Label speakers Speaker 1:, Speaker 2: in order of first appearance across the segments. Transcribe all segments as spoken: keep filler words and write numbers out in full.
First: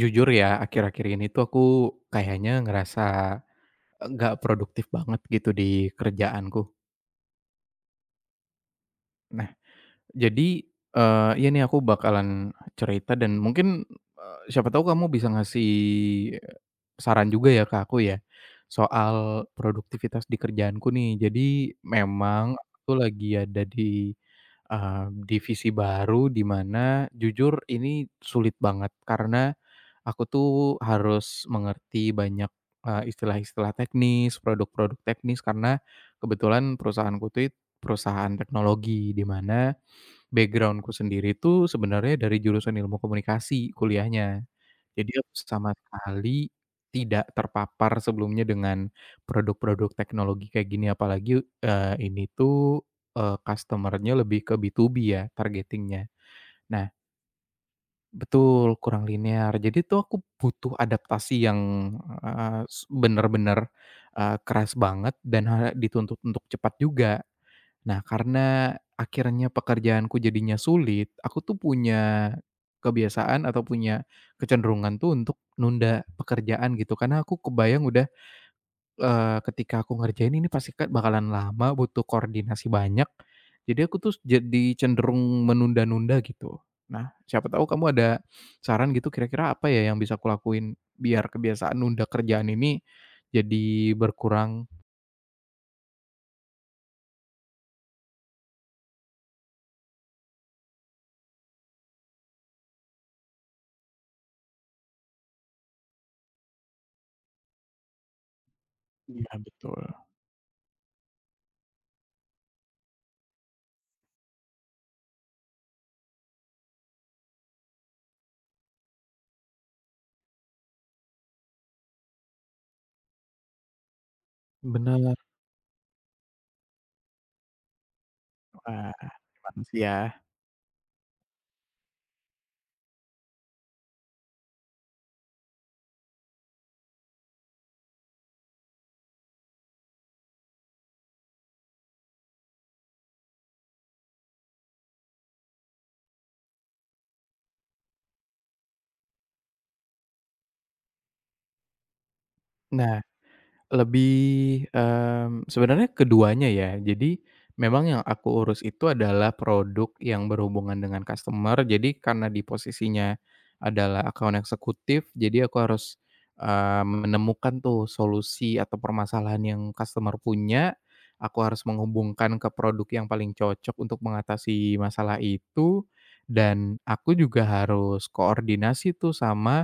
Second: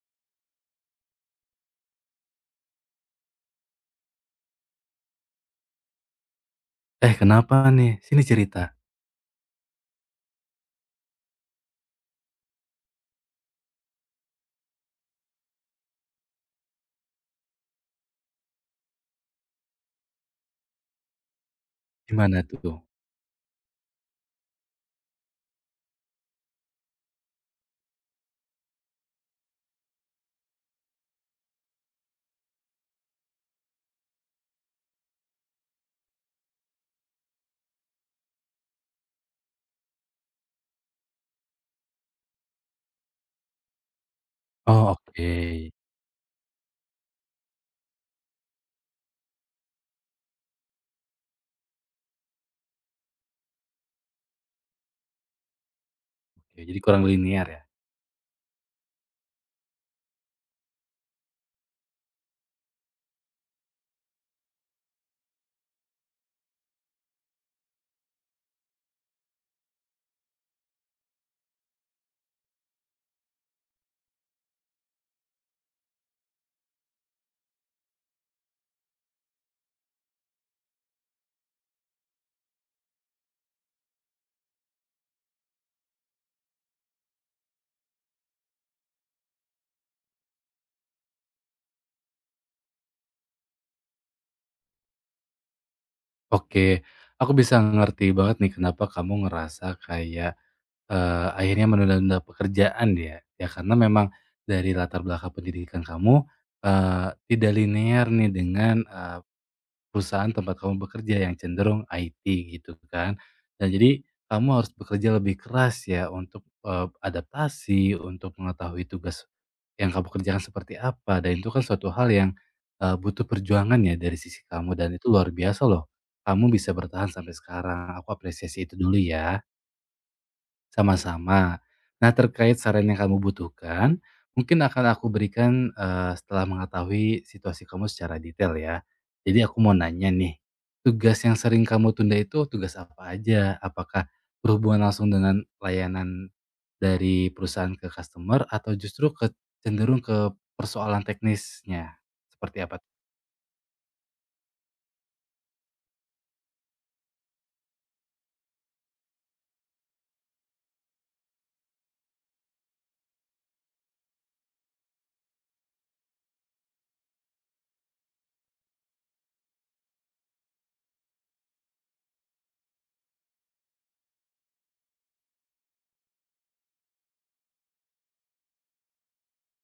Speaker 1: Jujur ya, akhir-akhir ini tuh aku kayaknya ngerasa nggak produktif banget gitu di kerjaanku.
Speaker 2: Eh, kenapa nih? Sini cerita.
Speaker 1: Nah, jadi, eee, iya nih aku bakalan cerita dan mungkin, eee, siapa tahu kamu bisa ngasih saran juga ya ke aku ya, soal produktivitas di kerjaanku nih. Jadi
Speaker 2: Gimana
Speaker 1: memang
Speaker 2: tuh?
Speaker 1: aku lagi ada di, eee, divisi baru di mana jujur ini sulit banget karena aku tuh harus mengerti banyak, eee, istilah-istilah teknis, produk-produk teknis karena kebetulan perusahaanku tuh it perusahaan teknologi, di mana backgroundku sendiri tuh sebenarnya dari jurusan ilmu komunikasi kuliahnya.
Speaker 2: Oh,
Speaker 1: Jadi
Speaker 2: oke.
Speaker 1: aku sama sekali tidak terpapar sebelumnya dengan produk-produk teknologi kayak gini, apalagi, eee, ini tuh, eee, customer lebih ke B dua B ya targetingnya.
Speaker 2: Oke, jadi
Speaker 1: Nah,
Speaker 2: kurang linear ya?
Speaker 1: betul, kurang linear. Jadi tuh aku butuh adaptasi yang, eee, s bener-bener, eee, keras banget dan ha dituntut untuk cepat juga. Nah, karena akhirnya pekerjaanku jadinya sulit, aku tuh punya kebiasaan atau punya kecenderungan tuh untuk nunda pekerjaan gitu, karena aku kebayang udah. Eee, ketika aku ngerjain ini pasti kan bakalan lama, butuh koordinasi banyak. Jadi aku tuh jadi cenderung menunda-nunda gitu. Nah, siapa tahu kamu ada saran gitu kira-kira apa ya yang bisa aku lakuin biar kebiasaan nunda kerjaan ini jadi berkurang?
Speaker 2: Oke, aku bisa ngerti banget nih kenapa kamu ngerasa kayak, eee, akhirnya menunda-nunda pekerjaan ya. Ya karena memang dari latar belakang pendidikan kamu, eee, tidak linear nih dengan, eee,
Speaker 1: Iya, betul.
Speaker 2: perusahaan tempat kamu bekerja yang cenderung I T gitu kan. Dan jadi kamu harus bekerja lebih keras ya untuk, eee, adaptasi, untuk mengetahui tugas Yang kamu kerjakan seperti apa, dan itu kan suatu hal yang, eee, butuh perjuangan ya dari sisi kamu dan itu
Speaker 1: Bener.
Speaker 2: luar biasa loh, kamu bisa bertahan sampai sekarang, aku apresiasi itu
Speaker 1: Wah,
Speaker 2: dulu ya.
Speaker 1: emang ya.
Speaker 2: Sama-sama. Nah, terkait saran yang kamu butuhkan, mungkin akan aku berikan eh, setelah mengetahui situasi kamu secara detail ya. Jadi aku mau nanya nih, tugas yang sering kamu tunda itu tugas apa aja? Apakah berhubungan langsung dengan layanan dari perusahaan ke customer atau justru ke, cenderung ke persoalan teknisnya? Seperti apa?
Speaker 1: Nah, lebih, mmm, sebenarnya keduanya ya. Jadi, memang yang aku urus itu adalah produk yang berhubungan dengan customer. Jadi karena di posisinya adalah account eksekutif, jadi aku harus, eee, menemukan tuh solusi atau permasalahan yang customer punya, aku harus menghubungkan ke produk yang paling cocok untuk mengatasi masalah itu, dan aku juga harus koordinasi tuh sama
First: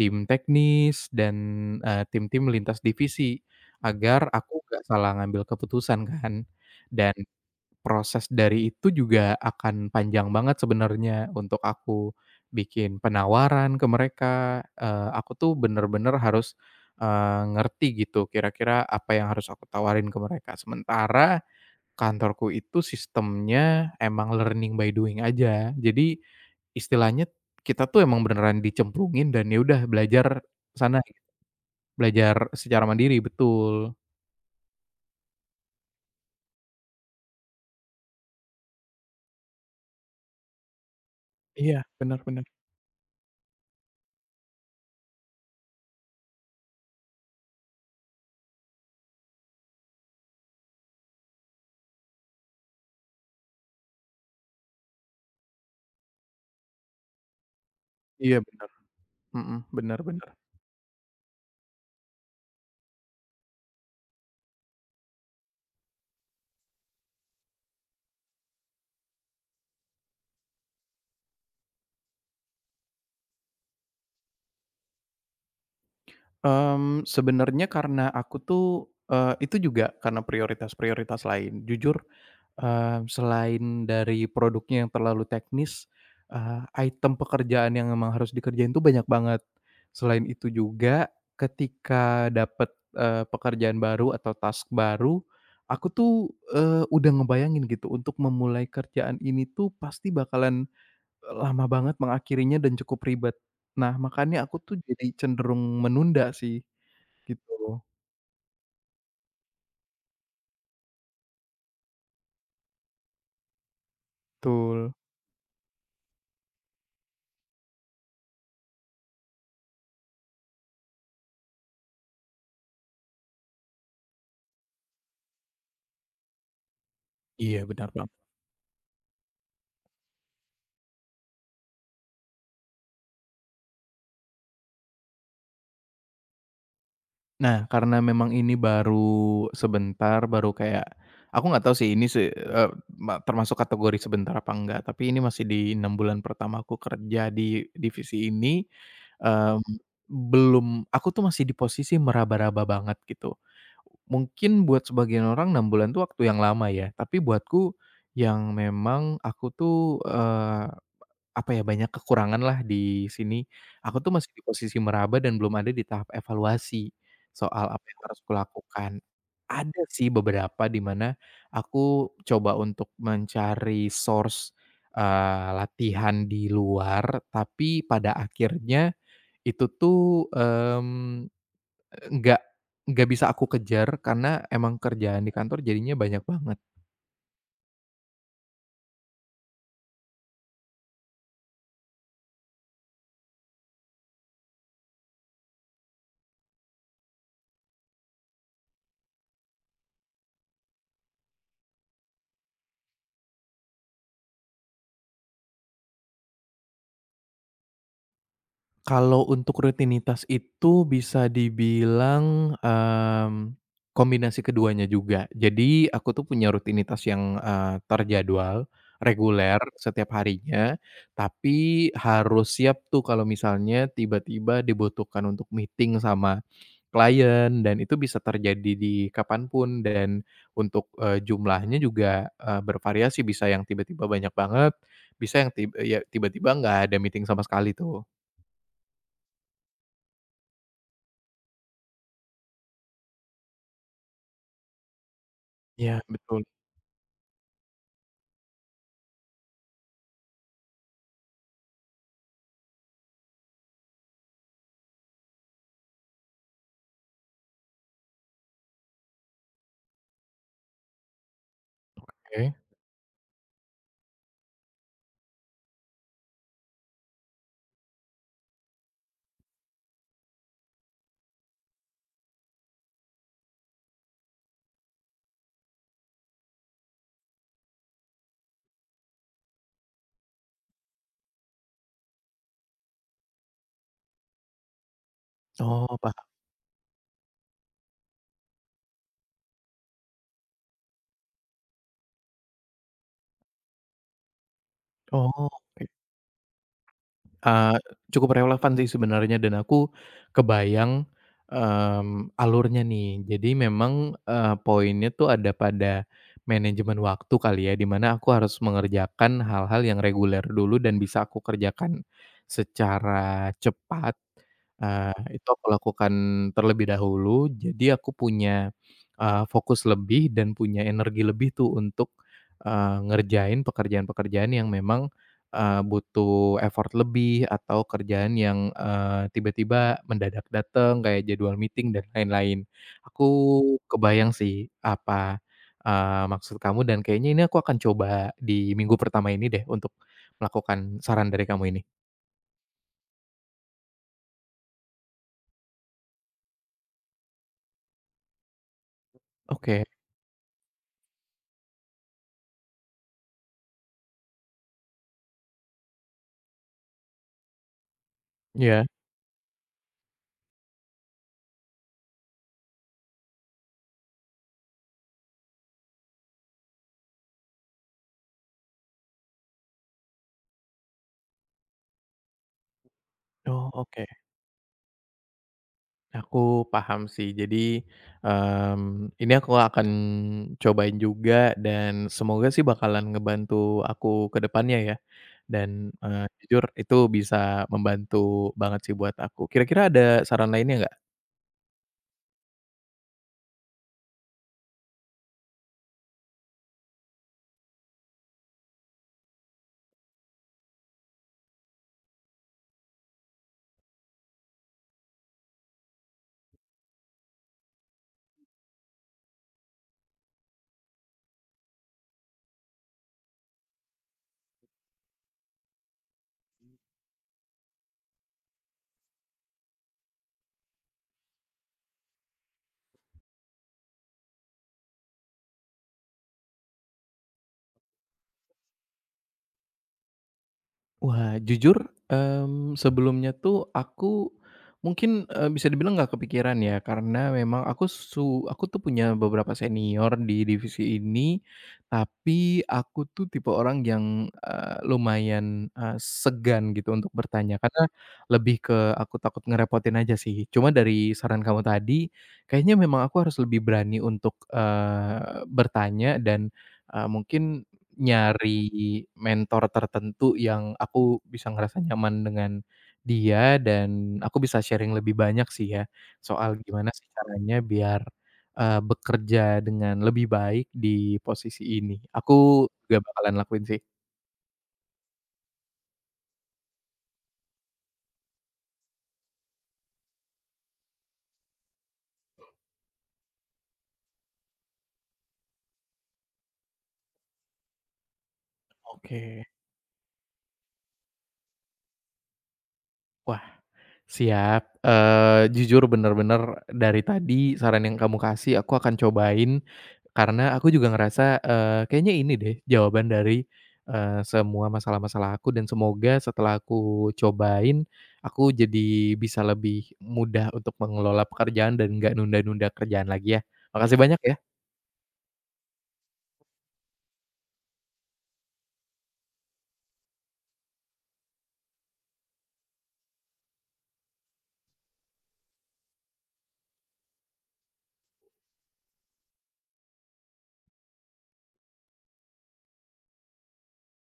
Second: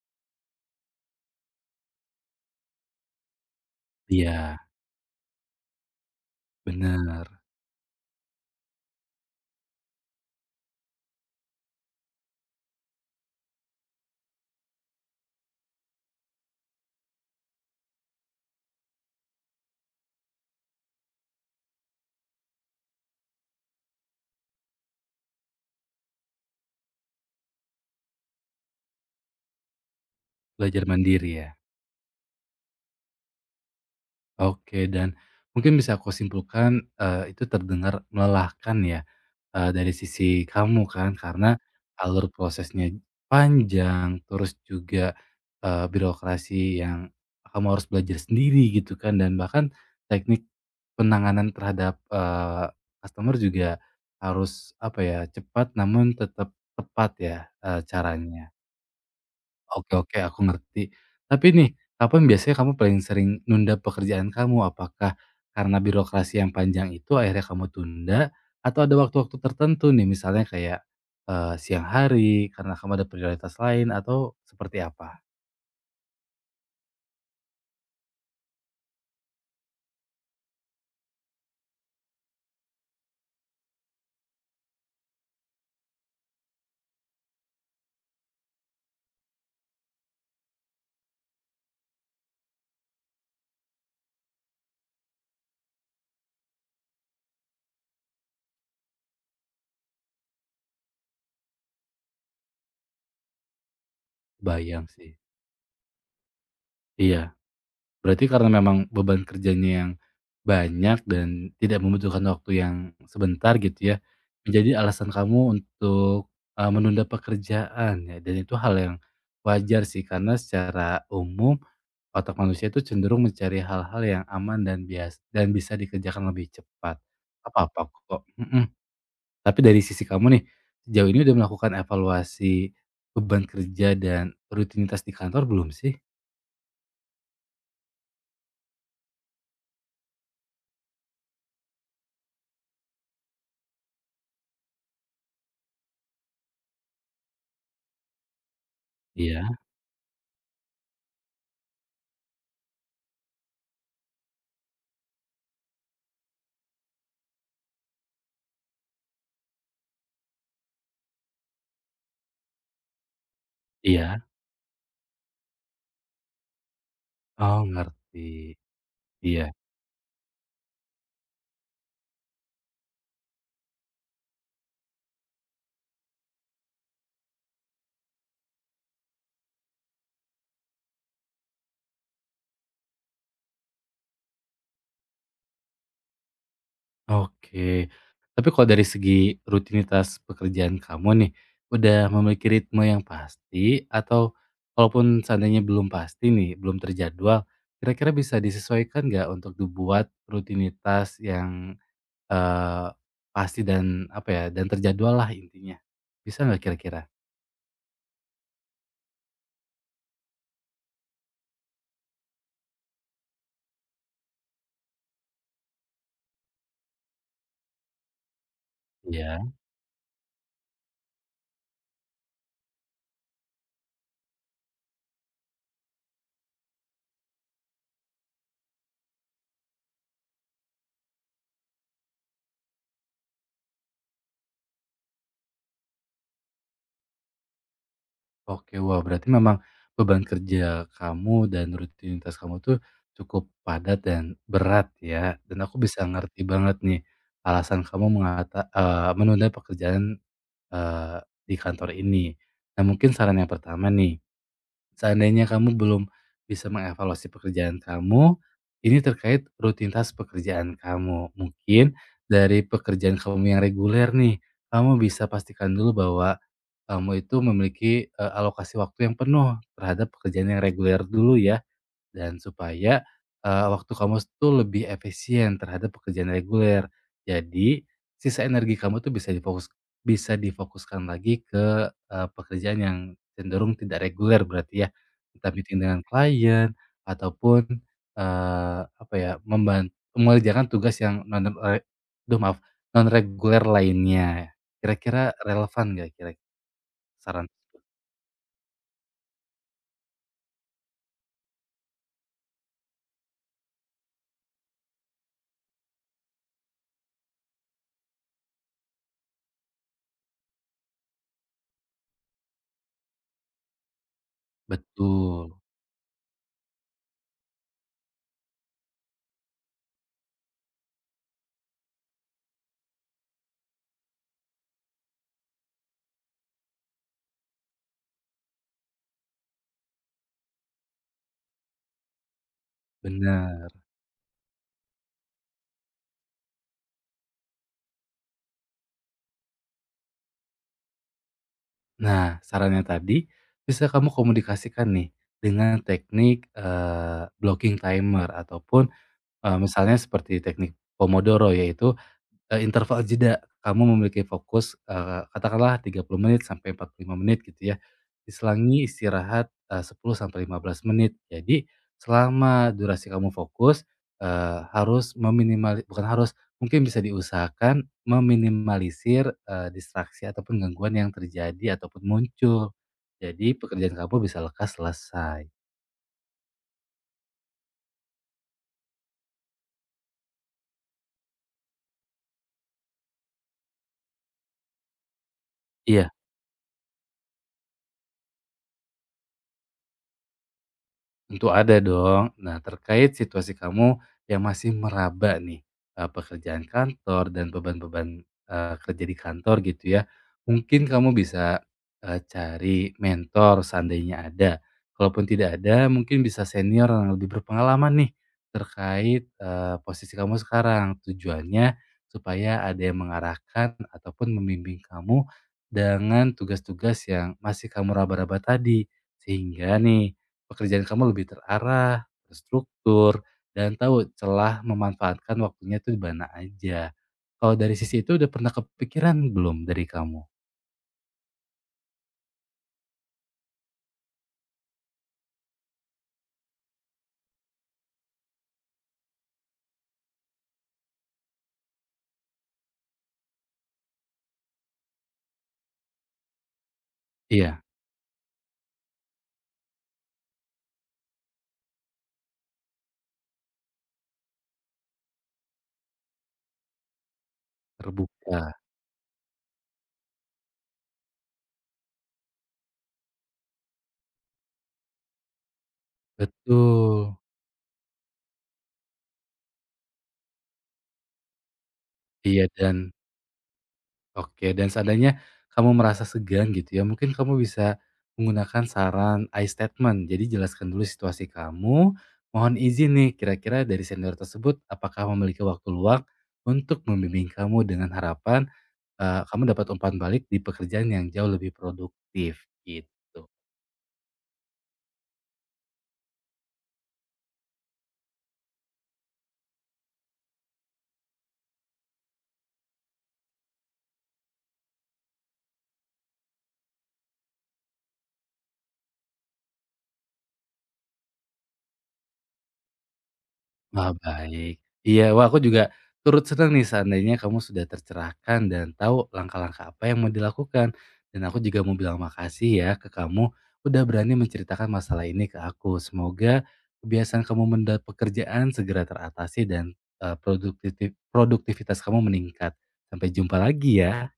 Speaker 1: tim teknis dan, eee, tim-tim lintas divisi. Agar
Speaker 2: Iya,
Speaker 1: aku nggak salah ngambil keputusan kan, dan
Speaker 2: benar.
Speaker 1: proses dari itu juga akan panjang banget sebenarnya untuk aku bikin penawaran ke mereka, eee, aku tuh bener-bener harus, eee, ngerti gitu kira-kira apa yang harus aku tawarin ke mereka. Sementara kantorku itu sistemnya emang learning by doing aja. Jadi istilahnya kita tuh emang beneran dicemplungin dan ya udah belajar
Speaker 2: Belajar
Speaker 1: sana,
Speaker 2: mandiri ya.
Speaker 1: belajar secara mandiri, betul.
Speaker 2: Oke, dan mungkin bisa aku simpulkan, eee, itu terdengar melelahkan ya, eee, dari sisi kamu kan, karena
Speaker 1: Iya, benar,
Speaker 2: alur
Speaker 1: benar.
Speaker 2: prosesnya panjang, terus juga, eee, birokrasi yang kamu harus belajar sendiri gitu kan, dan bahkan teknik penanganan terhadap, eee, customer juga harus, apa ya, cepat namun tetap tepat ya, eee,
Speaker 1: Iya,
Speaker 2: caranya.
Speaker 1: benar. Mhm,
Speaker 2: Oke
Speaker 1: benar,
Speaker 2: oke,
Speaker 1: bener.
Speaker 2: aku ngerti. Tapi nih, kapan biasanya kamu paling sering nunda pekerjaan kamu? Apakah karena birokrasi yang panjang itu akhirnya kamu tunda? Atau ada waktu-waktu tertentu nih, misalnya kayak, eee, siang hari karena kamu ada prioritas lain atau seperti apa?
Speaker 1: Mmm, sebenarnya karena aku tuh, eee, itu juga karena prioritas-prioritas lain. Jujur, eee, selain dari produknya yang terlalu teknis, eee, item pekerjaan yang memang harus dikerjain tuh banyak banget. Selain itu juga ketika dapet, eee, pekerjaan baru atau task baru, aku tuh, eee, udah ngebayangin gitu untuk memulai kerjaan ini tuh pasti bakalan lama banget mengakhirinya dan cukup ribet. Nah, makanya aku tuh
Speaker 2: Bayang
Speaker 1: jadi
Speaker 2: sih.
Speaker 1: cenderung menunda sih,
Speaker 2: Iya.
Speaker 1: gitu.
Speaker 2: Berarti karena memang beban kerjanya yang banyak dan tidak membutuhkan waktu yang sebentar gitu ya, menjadi
Speaker 1: Betul.
Speaker 2: alasan kamu untuk, eee, menunda pekerjaan ya dan itu hal yang wajar sih karena secara umum otak manusia itu cenderung mencari hal-hal yang aman dan bias dan bisa dikerjakan lebih cepat.
Speaker 1: Iya,
Speaker 2: apa-apa
Speaker 1: benar
Speaker 2: kok,
Speaker 1: banget.
Speaker 2: mhm. Tapi dari sisi kamu nih, sejauh ini udah melakukan evaluasi beban kerja dan rutinitas di kantor belum sih?
Speaker 1: Nah, karena memang ini baru sebentar, baru kayak aku nggak tahu sih ini se eee, ma termasuk kategori sebentar apa enggak, tapi ini masih di enam bulan pertama aku kerja di divisi ini.
Speaker 2: Iya
Speaker 1: mmm, Belum, aku tuh masih di posisi meraba-raba banget gitu. Mungkin buat sebagian orang enam bulan tuh waktu yang lama ya, tapi buatku yang memang aku tuh, eh, apa ya, banyak kekurangan lah di sini. Aku tuh
Speaker 2: iya.
Speaker 1: masih di posisi meraba dan belum ada di tahap evaluasi
Speaker 2: Oh,
Speaker 1: soal apa yang harus
Speaker 2: ngerti.
Speaker 1: kulakukan.
Speaker 2: Iya,
Speaker 1: Ada sih beberapa di mana aku coba untuk mencari source, eee, latihan di luar, tapi pada akhirnya itu tuh, mmm, nggak enggak bisa aku kejar karena emang kerjaan di kantor jadinya banyak banget.
Speaker 2: oke. Tapi kalau dari segi rutinitas pekerjaan kamu nih, udah memiliki ritme yang pasti atau kalaupun seandainya belum pasti nih, belum terjadwal, kira-kira bisa disesuaikan nggak untuk dibuat rutinitas yang eh, pasti dan apa ya, dan terjadwal lah intinya. Bisa nggak kira-kira?
Speaker 1: Kalau untuk rutinitas itu bisa dibilang, mmm, kombinasi keduanya juga. Jadi aku tuh punya rutinitas yang, eee, terjadwal,
Speaker 2: Iya.
Speaker 1: reguler setiap harinya, tapi harus siap tuh kalau misalnya tiba-tiba dibutuhkan untuk meeting sama klien dan itu bisa terjadi di kapanpun dan untuk, eee, jumlahnya juga, eee, bervariasi bisa yang tiba-tiba banyak banget, bisa yang tib ya tiba-tiba nggak ada meeting sama sekali tuh.
Speaker 2: Oke, wah berarti memang beban kerja kamu dan rutinitas kamu tuh cukup padat dan berat ya, dan aku
Speaker 1: Iya
Speaker 2: bisa
Speaker 1: betul,
Speaker 2: ngerti banget nih alasan kamu mengata eee, menunda pekerjaan, eee, di kantor ini. Nah mungkin saran yang pertama nih, seandainya kamu belum bisa mengevaluasi pekerjaan kamu, ini terkait rutinitas pekerjaan kamu. Mungkin
Speaker 1: oke.
Speaker 2: dari pekerjaan kamu yang reguler nih, kamu bisa pastikan dulu bahwa kamu itu memiliki, eee, alokasi waktu yang penuh terhadap pekerjaan yang reguler dulu ya, dan supaya, eee, waktu kamu itu lebih efisien terhadap pekerjaan reguler. Jadi, sisa energi kamu tuh bisa difokus bisa difokuskan lagi ke, eee, pekerjaan yang cenderung tidak reguler berarti ya, entah meeting
Speaker 1: Oh
Speaker 2: dengan
Speaker 1: paham,
Speaker 2: klien ataupun, eee, apa ya, membantu mengerjakan tugas yang non re aduh maaf, non reguler lainnya. Kira-kira
Speaker 1: oh.
Speaker 2: relevan nggak, kira Saran
Speaker 1: Eee,
Speaker 2: tersebut.
Speaker 1: Cukup relevan sih sebenarnya dan aku kebayang, mmm, alurnya nih. Jadi memang, eee, poinnya tuh ada pada manajemen waktu kali ya, di mana aku harus mengerjakan hal-hal yang reguler dulu dan bisa aku kerjakan secara cepat. Eee, itu
Speaker 2: Betul,
Speaker 1: aku lakukan terlebih dahulu, jadi aku punya, eee, fokus lebih dan punya energi lebih tuh untuk, eee, ngerjain pekerjaan-pekerjaan yang memang Eee, butuh effort lebih atau kerjaan yang, eee, tiba-tiba mendadak datang kayak jadwal meeting dan lain-lain. Aku
Speaker 2: bener.
Speaker 1: kebayang sih apa, eee, maksud kamu dan kayaknya ini aku akan coba di minggu pertama ini deh untuk melakukan saran dari kamu ini.
Speaker 2: Nah, sarannya tadi bisa kamu komunikasikan nih dengan teknik, eee, blocking timer ataupun, eee,
Speaker 1: Oke,
Speaker 2: misalnya seperti teknik pomodoro yaitu Eee, interval jeda, kamu memiliki fokus, eee, katakanlah tiga puluh menit sampai empat puluh lima menit gitu ya,
Speaker 1: ya.
Speaker 2: diselangi istirahat, eee, sepuluh sampai lima belas menit. Jadi selama durasi kamu fokus, eee, harus meminimali bukan harus, mungkin bisa diusahakan meminimalisir, eee, distraksi ataupun gangguan yang terjadi ataupun muncul. Jadi
Speaker 1: Oh,
Speaker 2: pekerjaan
Speaker 1: oke.
Speaker 2: kamu bisa lekas selesai.
Speaker 1: Aku paham sih. Jadi, mmm, ini aku akan cobain juga dan semoga sih bakalan ngebantu aku ke depannya ya. Dan,
Speaker 2: Iya.
Speaker 1: eee, jujur itu bisa membantu banget sih buat aku. Kira-kira ada saran lainnya nggak?
Speaker 2: Tentu ada dong. Nah, terkait situasi kamu yang masih meraba nih, eee, pekerjaan kantor dan beban-beban, eee, kerja di kantor gitu ya, mungkin kamu bisa, eee, cari mentor seandainya ada. Kalaupun tidak ada, mungkin bisa senior yang lebih berpengalaman nih terkait, eee, posisi kamu sekarang. Tujuannya supaya ada yang mengarahkan ataupun membimbing kamu dengan tugas-tugas yang masih kamu raba-raba tadi. Sehingga nih pekerjaan kamu lebih terarah, terstruktur, dan tahu celah memanfaatkan waktunya tuh di mana aja. Kalau dari sisi itu udah pernah kepikiran belum dari kamu?
Speaker 1: Wah, jujur, mmm, sebelumnya tuh aku mungkin, eee, bisa dibilang nggak kepikiran ya, karena memang aku su aku tuh punya beberapa senior di divisi ini, tapi aku tuh tipe orang yang, eee, lumayan, eee, segan gitu untuk bertanya,
Speaker 2: Iya,
Speaker 1: karena lebih ke aku takut ngerepotin aja sih. Cuma dari saran kamu tadi, kayaknya memang aku harus lebih berani untuk, eee, bertanya dan, eee, mungkin
Speaker 2: terbuka.
Speaker 1: nyari mentor tertentu yang aku bisa ngerasa nyaman dengan dia dan aku bisa sharing lebih banyak sih ya, soal gimana sih
Speaker 2: Betul.
Speaker 1: caranya biar, eee, bekerja dengan lebih baik di posisi ini.
Speaker 2: Iya
Speaker 1: Aku
Speaker 2: dan.
Speaker 1: juga bakalan lakuin sih.
Speaker 2: Oke, dan seandainya kamu merasa segan gitu ya, mungkin kamu bisa menggunakan saran I statement. Jadi jelaskan dulu situasi kamu, mohon izin nih kira-kira dari senior tersebut apakah memiliki waktu luang untuk membimbing kamu dengan harapan eh,
Speaker 1: Oke.
Speaker 2: kamu dapat umpan balik di pekerjaan yang jauh lebih produktif gitu.
Speaker 1: Wah, siap, eee, jujur bener-bener dari tadi saran yang kamu kasih aku akan cobain, karena aku juga ngerasa, eee, kayaknya ini deh jawaban dari, eee, semua masalah-masalah aku dan semoga setelah aku cobain, aku jadi bisa lebih mudah untuk mengelola pekerjaan dan nggak nunda-nunda kerjaan lagi ya.
Speaker 2: Wah,
Speaker 1: Makasih banyak ya.
Speaker 2: baik. Iya, wah aku juga turut senang nih seandainya kamu sudah tercerahkan dan tahu langkah-langkah apa yang mau dilakukan. Dan aku juga mau bilang makasih ya ke kamu udah berani menceritakan masalah ini ke aku. Semoga kebiasaan kamu mendapat pekerjaan segera teratasi dan eh, produktivi- produktivitas kamu meningkat. Sampai jumpa lagi ya.